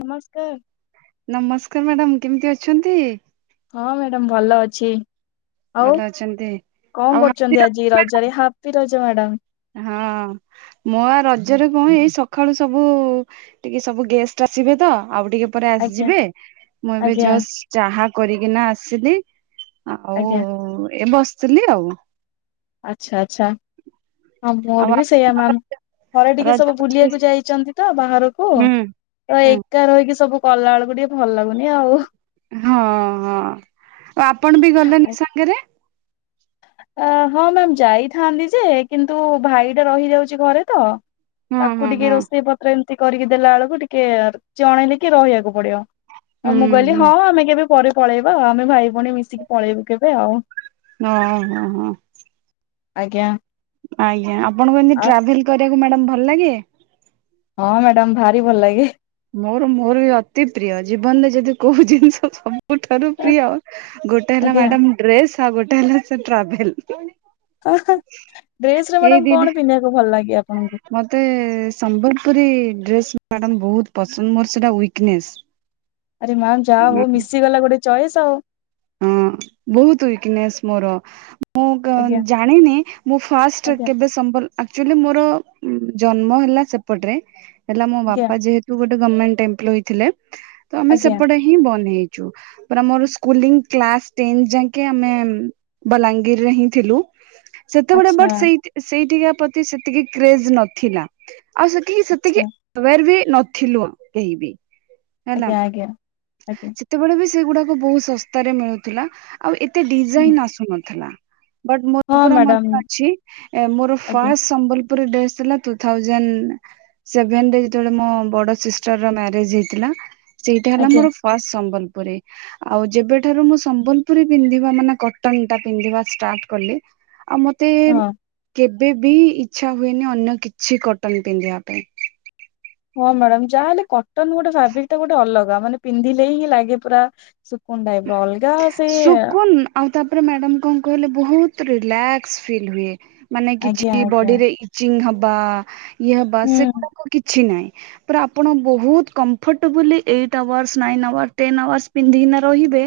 ନମସ୍କାର। ନମସ୍କାର ମ୍ୟାଡାମ୍ କେମିତି ଅଛନ୍ତି? ହଁ ମ୍ୟାଡାମ୍ ଭଲ ଅଛି। ଆଉ ଭଲ ଅଛନ୍ତି। କଣ ଆଉ କରୁଚନ୍ତି ହାତୀର ଆଜି ରଜରେ ହାପି ରଜ ମ୍ୟାଡାମ୍। ହଁ। ମୋ ଆ ରଜରେ କଣ ଏଇ ସଖାଳୁ ସବୁ ଟିକେ ସବୁ ଗେଷ୍ଟ ଆସିବେ ତ ଆଉ ଟିକେ ପରେ ଆଜ୍ଞା ଆସିବେ। ମୁଁ ଏବେ ଆଜ୍ଞା ଜଷ୍ଟ ଚାହା କରିକିନା ଆସିଲି। ଆଉ ଆଜ୍ଞା ଏ ବସିଥିଲି ଆଉ। ଆଚ୍ଛା ଆଚ୍ଛା ହଁ ଆଉ ମୋର ବି ସେଇଆ ମ୍ୟାମ୍। ଘରେ ଟିକେ ରଜ ସବୁ ହୁଁ ବୁଲିବାକୁ ଯାଇଚନ୍ତି ତ ବାହାରକୁ। ହୁଁ ତ ହଁ ଏକା ରହିକି ସବୁ କଲା ବେଳକୁ ଟିକେ ଭଲ ଲାଗୁନି ଆଉ। ହଁ ହଁ ଆଉ ଆପଣ ବି ଗଲେନି ସାଙ୍ଗରେ। ଆ ହଁ ମ୍ୟାମ୍ ଯାଇଥାନ୍ତି ଯେ କିନ୍ତୁ ଭାଇ ଏକା ରହିଯାଉଚି ଘରେ ତ ହଁ ତାକୁ ହଁ ଟିକେ ହଁ ରୋଷେଇ ପ ଏମିତି କରିକି ଦେଲା ବେଳକୁ ଟିକେ ଜଣେ ଟିକେ ରହିବାକୁ ପଡିବ। ହୁଁ ଆଉ ମୁଁ କହିଲି ହୁଁ। ହଁ ଆମେ କେବେ ପରେ ପଳେଇବା ଆଉ ଆମେ ଭାଇ ଭଉଣୀ ମିଶିକି ପଳେଇବୁ କେବେ ଆଉ। ହଁ ହଁ ହଁ ଆଜ୍ଞା ଆଜ୍ଞା ଆପଣଙ୍କୁ ଆଉ ଏମିତି ଟ୍ରାଭେଲ କରିବାକୁ ମ୍ୟାଡାମ୍ ଭଲ ଲାଗେ ହଁ ମ୍ୟାଡମ ଭାରି ଭଲ ଲାଗେ। ମୋର ମୋର ବି ଅତି ପ୍ରିୟ ଜୀବନରେ ଯଦି କୋଉ ଜିନିଷ ସବ ସବୁଠାରୁ ପ୍ରିୟ ଗୋଟେ ହେଲା ଆଜ୍ଞା ମ୍ୟାଡାମ ଡ୍ରେସ ଆଉ ଗୋଟେ ହେଲା ଟ୍ରାଭେଲ। ଡ୍ରେସ ରେ ମ୍ୟାଡାମ କଣ ପିନ୍ଧିବାକୁ ଭଲ ଲାଗେ ଆପଣଙ୍କୁ? ମୋତେ ସମ୍ବଲପୁରୀ ଡ୍ରେସ୍ ମ୍ୟାଡ଼ାମ ବହୁତ ପସନ୍ଦ ମୋର ସେଇଟା ୱିକନେସ୍। ଆରେ ମ୍ୟାମ ଯାହା ହଉ ମିଶିଗଲା ଗୋଟେ ଚଏସ୍ ଆଉ ହଁ ବହୁତ ଉଇକନେସ୍ ମୋର। ମୁଁ କ ଆଜ୍ଞା ଜାଣିନି ମୁଁ ଫାଷ୍ଟ ଆଜ୍ଞା କେବେ ସମ୍ବଲ ଆକଚୋଲିରେ ମୋର ଜନ୍ମ ହେଲା ସେପଟରେ ହେଲା ମୋ ଆଜ୍ଞା ବାପା ଯେହେ ତୁ ଗୋଟେ ଗଭର୍ଣ୍ଣମେଣ୍ଟ ଏମ୍ପ୍ଲୋଇ ଥିଲେ ତ ଆମେ ଆଜ୍ଞା ସେପଟେ ହିଁ ବଣ୍ଣ ହେଇଛୁ ମୋର ସ୍କୁଲିଙ୍ଗ କ୍ଲାସ ଟେନ୍ ଯାକେ ଆମେ ବଲାଙ୍ଗୀରରେ ହିଁ ଥିଲୁ। ସେତେବେଳେ ଆଚ୍ଛା ବଟ ସେ ସେଇଠିକା ପ୍ରତି ସେତିକି କ୍ରେଜ ନଥିଲା ଆଉ ସେଠି ଆଚ୍ଛା ସେତିକି ଏୱାର ବି ନଥିଲୁ କେହି ବି। ହେଲା। ଆଜ୍ଞା ଆଜ୍ଞା ଆଜ୍ଞା। ସେତେବେଳେ ବି ସେଗୁଡ଼ାକ ବହୁତ ଶସ୍ତାରେ ମିଳୁଥିଲା ଆଉ ଏ ଏତେ ଡିଜାଇନ ଆସୁନଥିଲା ବଟ ହଁ ମୋର ପରା ମ୍ୟାଡାମ ମନେ ଅଛି ମୋର ଆଜ୍ଞା ଫାଷ୍ଟ ସମ୍ବଲପୁର ଡ୍ରେସ ଥିଲା ଟୁ ଥାଉଜେନ୍ ସେଭେନରେ ଯେତେବେଳେ ମୋ ବଡ ସିଷ୍ଟର ର ମ୍ୟାରେଜ ହେଇଥିଲା। ସେଇଟା ହେଲା ଆଜ୍ଞା ମୋର ଫାଷ୍ଟ ସମ୍ବଲପୁରୀ ଆଉ ଯେବେ ସମ୍ବଲପୁରୀ ପିନ୍ଧିବା ମାନେ କଟନଟା ପିନ୍ଧିବା ଷ୍ଟାଟ କଲି ଆଉ ମତେ ହଁ କେବେ ବି ଇଚ୍ଛା ହୁଏନି ଅନ୍ୟ କିଛି କଟନ ପିନ୍ଧିବା ପାଇଁ ହଁ ମ୍ୟାଡାମ ଯାହାହେଲେ କଟନ ଗୋଟେ ଫାବ୍ରିକ ଟା ଗୋଟେ ଅଲଗା ମାନେ ପିନ୍ଧିଲେ ହିଁ ଲାଗେ ପୁରା ସୁକୁନ୍ ଟାଇପର ଅଲଗା ସେ ସୁକୁନ ଆଉ ତାପରେ ମ୍ୟାଡାମ କଣ କହିଲେ ବହୁତ ରିଲାକ୍ସ ଫିଲ୍ ହୁଏ ମାନେ ଆଜ୍ଞା କିଛି ଆଜ୍ଞା ବଡିରେ ଇଚିଙ୍ଗ ହବା ଇଏ ହବା ହୁଁ ସେଗୁଡାକ କିଛି ନାହିଁ। ପୁରା ଆପଣ ବହୁତ comfortably eight hours nine hour ten hours ପିନ୍ଧିକିନା ରହିବେ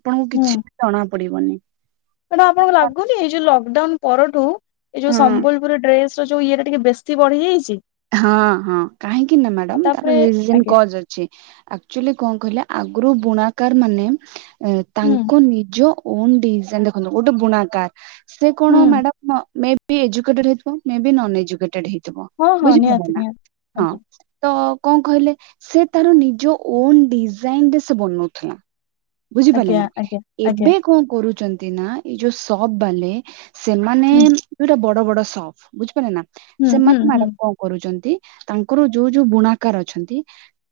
ଆପଣଙ୍କୁ କିଛି ଜଣା ପଡିବନି। ମ୍ୟାଡମ ଆପଣଙ୍କୁ ଲାଗୁନି ଏଇ ଯୋଉ ଲକଡାଉନ ପରଠୁ ଏଇ ଯୋଉ ହଁ। ସମ୍ବଲପୁରୀ ଡ୍ରେସ ସେ ଯଉ ଇଏଟା ଟିକେ ବେଶୀ ବଢିଯାଇଛି। ହଁ ହଁ କାହିଁକି ନା ମ୍ୟାଡମ ତାର ତାପରେ ରିଜିନ୍ ଆଜ୍ଞା କଜ୍ ଅଛି। ଆକଚୋଲି କଣ କହିଲେ ଆଗରୁ ବୁଣାକାର ମାନେ ଏ ହୁଁ ତାଙ୍କ ନିଜ କଣ ଡିଜାଇନ ଦେଖନ୍ତୁ ଗୋଟେ ବୁଣାକାର ସେ ହୁଁ କଣ ମ୍ୟାଡାମ ହଁ ମେବି ଏଜୁକେଟେଡ ହେଇଥିବ ମେବି ନନ୍ ଏଜୁକେଟେଡ ହେଇଥିବ। ହଁ ହଁ ବୁଝିପାରିଲେ ନିହାତି ନା ନିହାତି ହଁ। ଆଜ୍ଞା ତ କଣ କହିଲେ ସେ ତାର ନିଜ ଓନ୍ ଡିଜାଇନ ରେ ସେ ବନଉଥିଲା। ବୁଝିପାରିଲେ ଆଜ୍ଞା ନା ଆଜ୍ଞା ଆଜ୍ଞା ଏବେ କଣ କରୁଛନ୍ତି ନା ଏଇ ଯୋଉ ସପ୍ ବାଲେ ସେମାନେ ହୁଁ ଯୋଉଟା ବଡ ବଡ ସପ୍ ବୁଝିପାରିଲେନା ହୁଁ ହୁଁ ସେମାନେ ହୁଁ ମ୍ୟାଡାମ କଣ କରୁଛନ୍ତି ତାଙ୍କର ଯୋଉ ଯୋଉ ବୁଣାକାର ଅଛନ୍ତି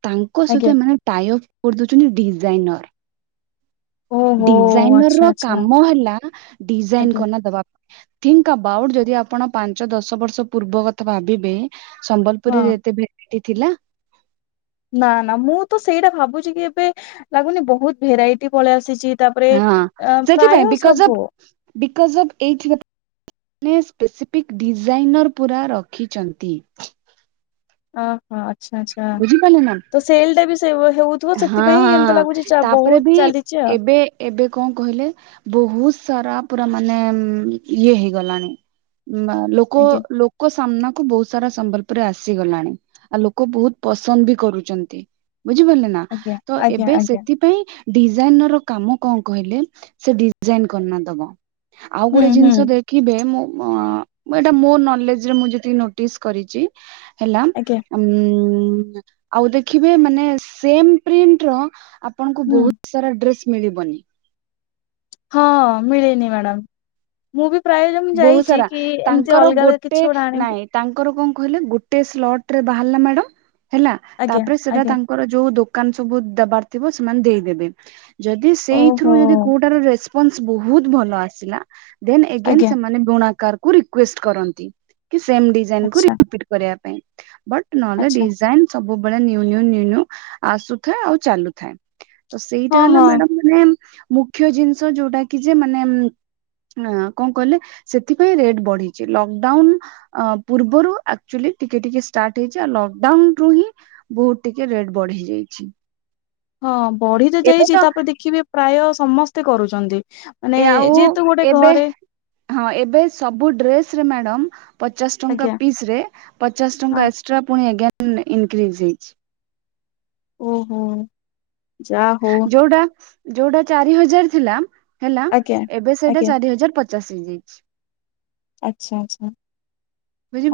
ତାଙ୍କ ଆଜ୍ଞା ସହିତ ଏମାନେ ଟାଇଅପ୍ କରିଦଉଛନ୍ତି ଡିଜାଇନର ଓହୋ ଡିଜାଇନର ଆଚ୍ଛା ର ଆଚ୍ଛା କାମ ହେଲା ଡିଜାଇନ ଆଜ୍ଞା କରିନା ଦବା ପାଇଁ ଥିଙ୍କ ଏବାଉଟ ଯଦି ଆପଣ ପାଞ୍ଚ ଦଶ ବର୍ଷ ପୂର୍ବ କଥା ଭାବିବେ ହଁ ସମ୍ବଲପୁରୀରେ ତେବେ ଏ ଥିଲା ନା ନା ମୁଁ ତ ସେଇଟା ଭାବୁଛି କି ଏବେ ଲାଗୁନି ବହୁତ ଭେରାଇଟି ପଳେଇ ଆସିଛି। ତାପରେ ଅ, ପ୍ରାୟ ସବୁ। ବିକଜ୍ ଅଫ୍ ଏଇଥି [unintelligible] ସେମାନେ ସ୍ପେସିଫିକ୍ ଡିଜାଇନର୍ ପୁରା ରଖିଛନ୍ତି। ଓହୋ, ଆଚ୍ଛା, ଆଚ୍ଛା ତ ସେଲ୍ ଟା ବି ସେ ହେଉ ହଁ, ହଁ ତାପରେ ବି ଚାଲିଛି ଆଉ ଏବେ ଏବେ କଣ କହିଲେ ବହୁତ ସାରା ପୁରା ମାନେ ଉଁ, ଇଏ ହେଇଗଲାଣି। ବା ଲୋକ ଆଜ୍ଞା ଲୋକ ସାମ୍ନାକୁ ବହୁ ସାରା ସମ୍ବଲପୁରରେ ଆସିଗଲାଣି, ଆଉ ଲୋକ ବହୁତ ପସନ୍ଦ ବି କରୁଚନ୍ତି। ବୁଝିପାରିଲେ ନା? ଆଜ୍ଞା ତ ଆଜ୍ଞା ଏବେ ଆଜ୍ଞା ସେଥି ପାଇଁ ଡିଜାଇନର୍ ର କାମ କଣ କହିଲେ ସେ ଡିଜାଇନ୍ କନା ଦବ। ଆଉ ହୁଁ ଗୋଟେ ହୁଁ ଜିନିଷ ଦେ ଖିବେ, ମୁଁ ମୋ ମୁଁ ଏଟା ମୋ ନଲେଜ୍ ରେ ମୁଁ ଯେତିକି ନୋଟିସ୍ କରିଚି। ହେଲା ଆଜ୍ଞା ଉଁ, ଆଉ ଦେଖିବେ ମାନେ ସେମ୍ ପ୍ରିଣ୍ଟ ର ଆପଣଙ୍କୁ ହୁଁ ବହୁତ ସାରା ଡ୍ରେସ୍ ମିଳିବନି। ହଁ ମିଳେନି ମ୍ୟାଡ଼ାମ୍। ମୁଁ ବି ପ୍ରାୟ ଯେମ ବହୁତ ଯାଇଛି ସାରା କି ଏମିତି ତାଙ୍କର ଅଲଗା ଅଲଗା କିଛି ଗୋଟେ ଆଣିବୁ ନାଇଁ ତାଙ୍କର କଣ କହିଲେ? ଗୁଟେ ସ୍ଲଟ୍ ରେ ବାହାରିଲା ମ୍ୟାଡାମ୍ ହେଲା, ଆଜ୍ଞା ତାପରେ ସେଟା ତା ଆଜ୍ଞା ଙ୍କର ଯୋଉ ଦୋକାନ ସବୁ ଦବାର ଥିବ ସେମାନେ ଦେଇଦେବେ। ଯଦି ସେଇଥିରୁ ଓହୋ ଯଦି କୋଉଟାର ରେସ୍ପନ୍ସ ବହୁତ ଭଲ ଆସିଲା ଦେନ୍ ଏଗେନ୍ ଆଜ୍ଞା ମାନେ ବୁଣାକାର କୁ ରିକ୍ୱେଷ୍ଟ କରନ୍ତି କି ସେମ୍ ଡିଜାଇନ୍ କୁ ଆଚ୍ଛା ରିପିଟ୍ କରିବା ପାଇଁ, ବଟ୍ ଏ ନଲେ ଆଚ୍ଛା ଡିଜାଇନ୍ ସବୁବେଳେ ନିଉ ନିଉ ନିଉ ନିଉ ଆସୁଥାଏ ଆଉ ଚାଲୁଥାଏ। ତ ସେଇଟା ହଁ ହେଲା ହଁ ମ୍ୟାଡାମ୍ ମ୍ୟାମ୍ ମୁଖ୍ୟ ଜିନିଷ ଯୋଉଟା କି ଯେ ମାନେ ଉଁ, ଅଁ, କଣ କହିଲେ? ସେଥିପାଇଁ ରେଟ୍ ବଢିଚି, ଲକଡାଉନ୍ ଅ, ପୂର୍ବରୁ ଆକ୍ଚୁଲି ଟିକେ ଟିକେ ଷ୍ଟାର୍ଟ ହେଇଛି, ଆଉ ଲକଡାଉନ୍ ଠୁ ରୁ ହିଁ ବହୁତ ଟିକେ ରେଟ୍ ବଢି ଯାଇଛି। ହଁ ବଢି ତ ଯାଇଚି ତାପରେ ଦେଖିବେ ପ୍ରାୟ ସମସ୍ତେ କରୁଚନ୍ତି। ମାନେ ଏ ଆଉ ଯେହେତୁ ଗୋଟେ ଏବେ ଘରେ ହଁ ଏବେ ସବୁ ଡ୍ରେସ୍ ରେ ମ୍ୟାଡାମ୍ ପଚାଶ ଟଙ୍କା ଆଜ୍ଞା ପିସ୍ ରେ ପଚାଶ ହଁ ଟଙ୍କା ଏକ୍ସଟ୍ରା ପୁଣି ଏଗେନ୍ ଇନକ୍ରିଜ୍ ହେଇଛି। ଓହୋ! ଯା ହଉ ଯୋଉଟା ଯୋଉଟା ଚାରି ହଜାର ଥିଲା ହେଲା ଆଜ୍ଞା ଏବେ ସେଇଟା ଆଜ୍ଞା ଚାରି ହଜାର ପ ଚାଶ ହେଇଯାଇଛି। ଆଚ୍ଛା, ଆଚ୍ଛା।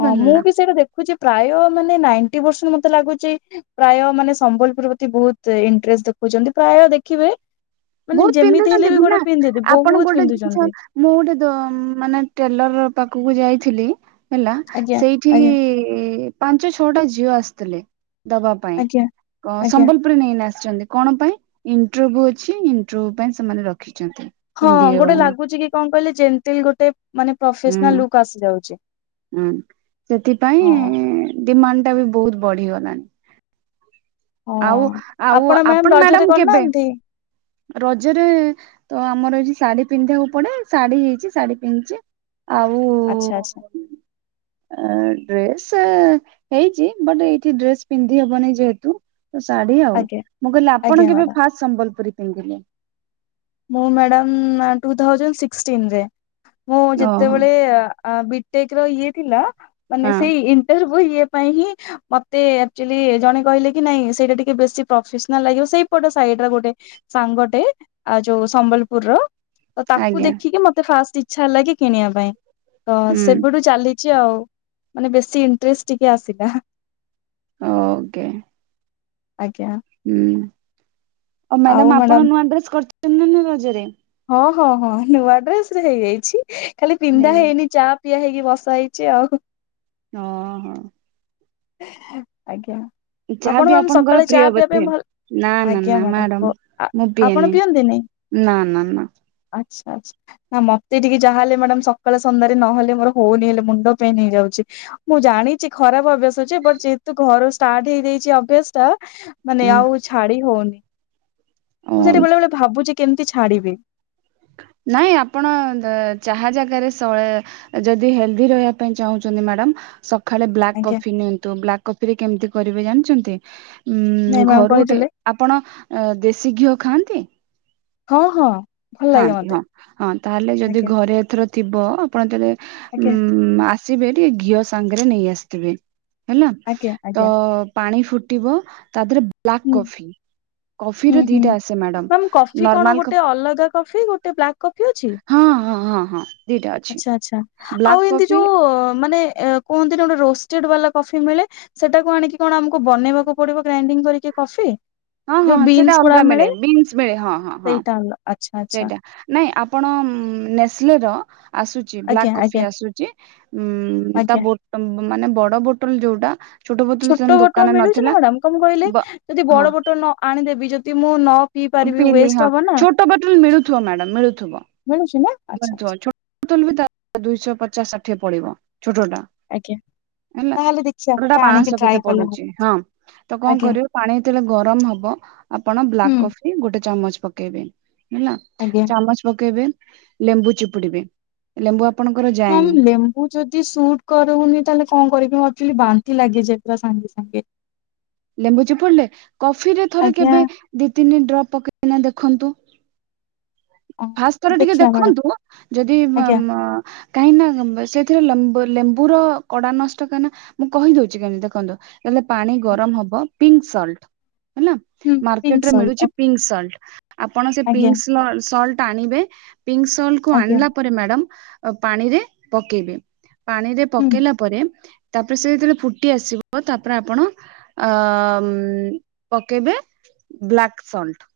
ହଁ ମୁଁ ନା ବି ସେଇଟା ଦେଖୁଛି ପ୍ରାୟ ମାନେ ନାଇଣ୍ଟି ପରସେଣ୍ଟ ମୋତେ ଲାଗୁଚି ପ୍ରାୟ ମାନେ ସମ୍ବଲପୁର ପ୍ରତି ବହୁତ ଇଣ୍ଟରେଷ୍ଟ ଦେଖଉଛନ୍ତି, ପ୍ରାୟ ଦେଖିବେ ମାନେ ବହୁତ ଯେମିତି ହେଲେ ପିନ୍ଧୁଚନ୍ତି ବି ଭି ନା, ଗୋଟେ ପିନ୍ଧିଦି ଆପଣ ବହୁତ ଗୋଟେ ଜିନିଷ ପିନ୍ଧୁଛନ୍ତି ମୁଁ ଗୋଟେ ଦ-ମାନେ ଟେଲର୍ ପାଖକୁ ଯାଇଥିଲି। ହେଲା ଆଜ୍ଞା ସେଇଠି ଆଜ୍ଞା ପାଞ୍ଚ ଛଅଟା ଝିଅ ଆସିଥିଲେ। ଦବା ପାଇଁ ଆଜ୍ଞା ଆଜ୍ଞା କଁ-ସମ୍ବଲପୁରରେ ନେଇନା ଆସିଛନ୍ତି, କଣ ପାଇଁ ଇଣ୍ଟରଭ୍ୟୁ ଅଛି। କି ଇଣ୍ଟରରଭ୍ୟୁ ପାଇଁ ସେମାନେ ରଖିଛନ୍ତି। ହଁ ପିନ୍ଧିବେ ଗୋଟେ ବୋଲି ଲାଗୁଚି କି କଣ କହିଲେ ଜେଣ୍ଟିଲ୍ ଗୋଟେ ମାନେ ହୁଁ ପ୍ରଫେସନାଲ ଲୁକ୍ ଆସି ଯାଉଛି ହୁଁ ହଁ ସେଥିପାଇଁ ଡିମାଣ୍ଡ ଟା ବି ବହୁତ ବଢିଗଲାଣି। ଆଉ ହଁ ଆଉ ମ୍ୟାମ ଆପଣ ରଜରେ ମ୍ୟାଡାମ କେବେ କରିନାହାନ୍ତି ରଜରେ ତ ଆମର ଏଇ ଶାଢୀ ପିନ୍ଧିବାକୁ ପଡେ ଶାଢୀ ହେଇଛି ଶାଢୀ ପିନ୍ଧିଛି। ଆଚ୍ଛା ଆଉ ଆଚ୍ଛା ଡ୍ରେସ୍ ହେଇଛି ବଟ ଏଇଠି ଡ୍ରେସ ପିନ୍ଧି ହବନି ଯେହେତୁ ତ ଶାଢୀ ଆଉ ଆଜ୍ଞା ମୁଁ କହିଲି ଆପଣ ଆଜ୍ଞା କେବେ ମ୍ୟାଡାମ ଫାଷ୍ଟ ସମ୍ବଲପୁରୀ ପିନ୍ଧିଲେ? ମୁଁ ମ୍ୟାଡ଼ାମ ଟୁ ଥାଉଜାଣ୍ଡ ସିକ୍ଟିନରେ ମୁଁ ଓହୋ ଯେତେବେଳେ ଅ ବିଟେକର ଇଏ ଥିଲା ମାନେ ହଁ ସେଇ ଇଣ୍ଟରଭ୍ୟୁ ଇଏ ପାଇଁ ହିଁ। ମତେ ଅକ୍ଚୁଆଲି ଜଣେ କହିଲେ କି ନାଇଁ ସେଇଟା ଟିକେ ବେଶୀ ପ୍ରଫେସନାଲ ଲାଗିବ ସେଇପଟ ସାଇଡର ଗୋଟେ ସାଙ୍ଗଟେ। ଆଉ ଯୋଉ ସମ୍ବଲପୁରର ତ ତାକୁ ଆଜ୍ଞା ଦେଖିକି ମତେ ଫାଷ୍ଟ ଇଛା ହେଲା କି କିଣିବା ପାଇଁ? ହ ହୁଁ ସେବୁଠୁ ଚାଲିଛି ଆଉ ମାନେ ବେଶୀ ଇଣ୍ଟରେଷ୍ଟ ଟିକେ ଆସିଲା। ଓକେ। ଆଜ୍ଞା। ହୁଁ ଆ ମ୍ୟାଡାମ ଆପଣ ନୂଆ ଡ୍ରେସ୍ କରିଛନ୍ତି ନା ରଜରେ? ହଁ ହଁ ହଁ ନୂଆ ଡ୍ରେସରେ ହେଇଯାଇଛି ଖାଲି ପିନ୍ଧା ନେଇନି ହେଇନି ଯାହା ଟିଆ ହେଇକି ବସା ହେଇଛି ଆଉ। ଓହୋ। ଆଜ୍ଞା। ଯାହା ବି ଆପଣ ମ୍ୟାମ ଆପଣଙ୍କର ସକାଳେ ପ୍ରିୟ ଚା ପିବା ବୋଧେ? ପାଇଁ ଭଲ ନା ନା ନା ଆଜ୍ଞା ମ୍ୟାଡାମ ମୁଁ ପିଏନି ଆପଣ ପିଅନ୍ତିନି? ନା ନା ନା। ଆଚ୍ଛା ଆଛା। ନା ମତେ ଟିକେ ଯାହା ହେଲେ ମ୍ୟାଡାମ ସକାଳେ ସନ୍ଧ୍ୟାରେ ନହେଲେ ମୋର ହଉନି ହେଲେ ମୁଣ୍ଡ ପେନ୍ ହେଇଯାଉଛି। ମୁଁ ଜାଣିଛି ଖରାପ ଭାବିବେ ବ ଯେହେତୁ ଘର ଷ୍ଟାର୍ଟ ହେଇଯାଇଛି ଅଭ୍ୟାସଟା ମାନେ ଆଉ ଛାଡି ହଉନି। ମୁଁ ହୁଁ ସେଥୀ ବେଳେବେଳେ ଭାବୁଛି କେମିତି ଛାଡିବି? ନାଇଁ ଆପଣ ଚାହା ଜାଗାରେ [inaudible] ଯଦି ହେଲଦି ରହିବା ପାଇଁ ଚାହୁଁଛନ୍ତି ମ୍ୟାଡାମ। ଖାଳେ ବ୍ଲାକ୍ ଆଜ୍ଞା କଫି ନିଅନ୍ତୁ ବ୍ଲାକ୍ କଫି ରେ କେମିତି କରିବେ ଜାଣିଛନ୍ତି ନାଇଁ ଉ ମ୍ୟାମ ଘରୁଟେ କହିଥିଲେ ଆପଣ ଦେଶୀ ଘିଅ ଖାଆନ୍ତି? ହଁ ହଁ। ଭଲ ଲାଗେ ଖାଆନ୍ତି ମତେ ହଁ ହଁ ତାହେଲେ ଯଦି ଆଜ୍ଞା ଘରେ ଏଥର ଥିବ ଆପଣ ଯେବେ ଉ ଆଜ୍ଞା ଉ ଆସିବେ ଟିକେ ଘିଅ ସାଙ୍ଗରେ ନେଇ ଆସିଥିବେ ହେଲା ଆଜ୍ଞା ତ ଆଜ୍ଞା ପାଣି ଫୁଟିବ ତା ଦେହରେ ବ୍ଲାକ୍ ହୁଁ କଫି ହୁଁ କଫିର ହୁଁ ଦିଟା ଆସେ ମ୍ୟାମ ମ୍ୟାଡ଼ାମ କଫି କଣ ନର୍ମାଲ କ ଗୋଟେ ଅଲଗା କଫି ଗୋଟେ ବ୍ଲାକ୍ କଫି ଅଛି? ହଁ ହଁ ହଁ ହଁ। ଦିଟା ଅଛି ଆଚ୍ଛା ଆଛା ଆଉ ବ୍ଲାକ୍ ଏମିତି କଫି ଯୋଉ ମାନେ କୁହନ୍ତି ନା ଗୋଟେ ରୋଷ୍ଟେଡ ବାଲା କଫି ମିଳେ? ସେଟାକୁ ଆଣିକି କଣ ଆମକୁ ବନେଇବାକୁ ପଡିବ ଗ୍ରାଇଣ୍ଡିଙ୍ଗ କରିକି କଫି? ହଁ ହଁ ଯୋଉ ସେଇଟା ବିନ୍ସ ଗୁରା ଅଲଗା ମିଳେ ବିନ୍ସ ମିଳେ ହଁ ହଁ ହଁ ସେଇଟା ଆଣିବ। ସେଇଟା ନାଇଁ ଆପଣ ନେସ୍ଲେର ଆସୁ ଛି ବ୍ଲାକ ଆଜ୍ଞା କଫି ଆଜ୍ଞା ଆସୁଛି ଉମ ତା ଆଜ୍ଞା ମାନେ ବଡ ବୋଟଲ ଯୋଉଟା ବୋତଲ ସେ ଛୋଟ ବୋଟଲ ଦୋକାନରେ ମିଳୁଛି ନା ନଥିଲା ମ୍ୟାଡାମ କଣ କହିଲେ ବ ଯଦି ହଁ ବଡ ବୋଟଲ ନ ଆଣିଦେବି ଯଦି ମୁଁ ନ ପିଇ ପ ହଁ ପାରିବି ପିଇଲି ୱେଷ୍ଟ ହବ ନା ଛୋଟ ବୋଟଲ ମିଳୁଥିବ ମ୍ୟଡାମ ମିଳୁଥିବ? ମିଳୁଛି ନା ଆଚ୍ଛା ଆଚ୍ଛା ତୋଲ ବି ତା ଦୁଇଶ ପଚାଶ ଷାଠିଏ ପଳିବ ଛୋଟ ଟା। ଆଜ୍ଞା ତାହେଲେ ଦେଖିଆ ଆଣିକି ପାଞ୍ଚଶହ କେତେ ଟ୍ରାଏ କଲେ ପଡୁଛି ହଁ ତ କଣ ଆଜ୍ଞା କରିବ ପାଣି ଯେତଳ ଗରମ ହବ ଆପଣ ବ୍ଲାକ୍ ହୁଁ କଫି ଗୋଟେ ଚାମଚ ପକେଇବେ ହେଲା। ଆଜ୍ଞା। ମଚ୍ ପକେଇବେ ଲେମ୍ବୁ ଚିପୁଡିବେ ଲେମ୍ବୁ ଆପଣଙ୍କର ଯାଏନି। ମୁଁ ଯଦି ସୁଟ୍ କରୁନି ତାହେଲେ କଣ କରିବି ମୁଁ ଆକଚୁଆଲି ବାନ୍ତି ଲାଗିଯା ପୁରା ସାଙ୍ଗେ ସାଙ୍ଗେ। ଲେମ୍ବୁ ଚିପୁଡ୍ ଲେ କଫିରେ ଥରେ ଆଜ୍ଞା କେବେ ଦି ତିନି ଡ୍ରପ୍ ପକେଇନା ଦେଖନ୍ତୁ। ଫାଷ୍ଟ ଥର ଟିକେ ଦେଖିବା ମ୍ୟାଡାମ ଦେଖନ୍ତୁ ଯଦି ମ ଆଜ୍ଞା ମ କାହିଁ ନା ବ ସେଥିରେ ଲେମ୍ବୁ ଲେମ୍ବୁ ର କଡା ନଷ୍ଟ କାହିଁ ନା ମୁଁ କହିଦଉଛି କେମିତି ଦେଖନ୍ତୁ ତାହେଲେ ପାଣି ଗରମ ହବ ପିଙ୍କ ସଲ୍ଟ ହେଲା ହୁଁ ପିଙ୍କ ମାର୍କେଟ୍ ରେ ସଲ୍ଟ ମିଳୁଛି ଓକେ ପିଙ୍କ୍ ସଲ୍ଟ ଆପଣ ସେ ଆଜ୍ଞା ପିଙ୍କ୍ ସ୍ଲ ସଲ୍ଟ ଆଣିବେ ପିଙ୍କ୍ ସଲ୍ଟ କୁ ଆଜ୍ଞା ଆଣିଲା ପରେ ମ୍ୟାଡାମ୍ ପାଣିରେ ପକେଇବେ। ପାଣିରେ ହୁଁ ପକେଇଲା ପରେ ତାପରେ ସେ ଯେତେଳେ ଫୁଟି ଆସିବ ତାପରେ ଆପଣ ଅ ପକେଇବେ ବ୍ଲାକ୍ ସଲ୍ଟ।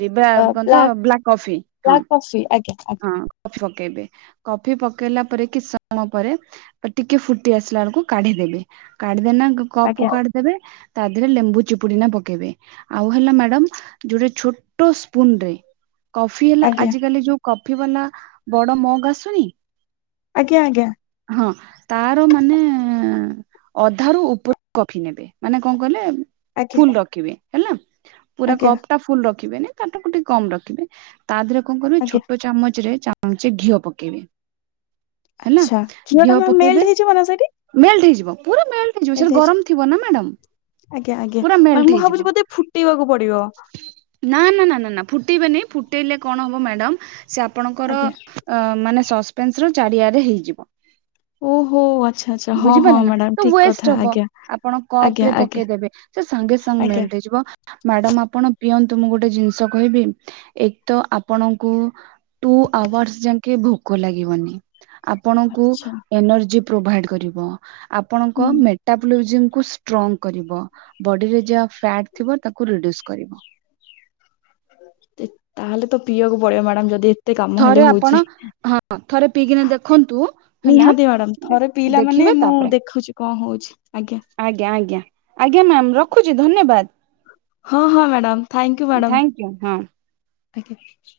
ରିବା କଣ ତ ବ୍ଲାକ୍ କଫି ହଁ। ଫି ଆଜ୍ଞା ଆଜ୍ଞା। ହଁ କଫି ପକେଇବେ କଫି ପକେଇଲା ପରେ କି ସମ ପରେ ଅ ଟିକେ ଫୁଟି ଆସିଲା ଏଳକୁ କାଢିଦେବେ କାଢିଦେନା କପ୍ କୁ କାଢି ଦେବେ ତା ଦେରେ ଲେମ୍ବୁ ଚିପୁଡି ନା ପକେଇବେ। ଆଉ ହେଲା ମ୍ୟାଡାମ୍ ଯୋଟେ ଛୋଟ ସ୍ପୁନ୍ ରେ କଫି ହେଲା ଆଜ୍ଞା ଆଜି କାଲି ଯୋଉ କଫି ବାଲା ବଡ ମଗ୍ ଆସୁନି? ଆଜ୍ଞ ଆଜ୍ଞା। ହଁ ତାର ମାନେ ଅଧାରୁ ଉପ [inaudible] କଫି ନେବେ ମାନେ କଣ କହିଲେ ଆଜ୍ଞା ଫୁଲ୍ ରଖିବେ ହେଲା ପୁରା ଆଜ୍ଞା କପ୍ ଟା ଫୁଲ୍ ରଖିବେନି ତାଠୁ କୁଟେ କମ୍ ରଖିବେ। ତା ଦେହରେ କଣ କରିବେ ଆଜ୍ଞା ଛୋଟ ଚାମଚରେ ଚାମ୍ଚେ ଘିଅ ପକେଇବେ। ହେଲା ଆଚ୍ଛା କ୍ଷୀରଟା ଘିଅ ମ୍ୟାମ ମେଲ୍ଟ ପକେଇବେ, ହେଇଯିବ ନା ସେଠି ମେଲ୍ଟ ହେଇଯିବ ପୁରା ମେଲ୍ ହେଇଯିବ ସେରା ଗରମ ଥିବ ନା ମ୍ୟାଡ଼ାମ୍। ଆଜ୍ଞା ଆଜ୍ଞା ମାନେ ମୁଁ ଭାବୁଛି ବୋଧେ ଫୁଟେଇବାକୁ ପଡିବ। ନା ନା ନା ନା ନା ଫୁଟେଇବେନି ଫୁଟେଇଲେ କଣ ହବ ମ୍ୟାଡ଼ାମ୍ ସେ ଆପଣଙ୍କର ଆଜ୍ଞା ଅ ମାନେ ସସ୍ ପେନ୍ସର ଚାରିଆଡେ ହେଇଯିବ। ଓହୋ ଆଚ୍ଛା ଆଚ୍ଛା ହଁ ହଁ ବୁଝିପାରିଲେ ନା। ମ୍ୟାଡାମ ତ ଠିକ କଥା ୱେଷ୍ଟ ହବ ଆଜ୍ଞା ଆପଣ କପ୍ ଆଜ୍ଞା ରେ ଆଜ୍ଞା ପକେଇଦେବେ। ସେ ସାଙ୍ଗେ ସାଙ୍ଗେ ଆଜ୍ଞା ମେଲ୍ଟ ହେଇଯିବ। ମ୍ୟାଡାମ୍ ଆପଣ ପିଅନ୍ତୁ, ମୁଁ ଗୋଟେ ଜିନ୍ଷ କହିବି? ଏକ ତ ଆପଣଙ୍କୁ ଟୁ ଆୱାର୍ସ ଯାଙ୍କେ ଭୋକ ଲାଗିବନି। ଆପଣଙ୍କୁ ଆଚ୍ଛା ଏନର୍ଜି ପ୍ରୋଭାଇଡ୍ କରିବ ହୁଁ ଆପଣଙ୍କ ମେଟାପୋଲୋଜିମ୍ କୁ ଷ୍ଟ୍ରଙ୍ଗ କରିବ, ବଡିରେ ଯାହା ଫ୍ୟାଟ୍ ଥିବ ତାକୁ ରିଡ୍ୟୁସ୍ କରିବ। [unintelligible] ତାହେଲେ ତ ପିଇଆକୁ ପଡିବ ମ୍ୟାଡ଼ାମ୍ ଯଦି ଏତେ କାମ ହେଲେ ଥରେ ଆପଣ ହଉଛି। ଥରେ ପିଇକିନା ଦେଖନ୍ତୁ ହେଲା ନିହାତି ମ୍ୟାଡାମ୍ ଥରେ ପିଲା ମାନେ ଦେଖିବେ ମୁଁ ତାପରେ ଦେଖୁଛି କଣ ହଉଛି ଆଜ୍ଞା। ଆଜ୍ଞା ଆଜ୍ଞା ଆଜ୍ଞା ମ୍ୟାାମ୍ ରଖୁଚ ଧନ୍ୟବାଦ୍। ହଁ ହଁ madam thank you madam thank you ହଁ ଆଜ୍ଞା।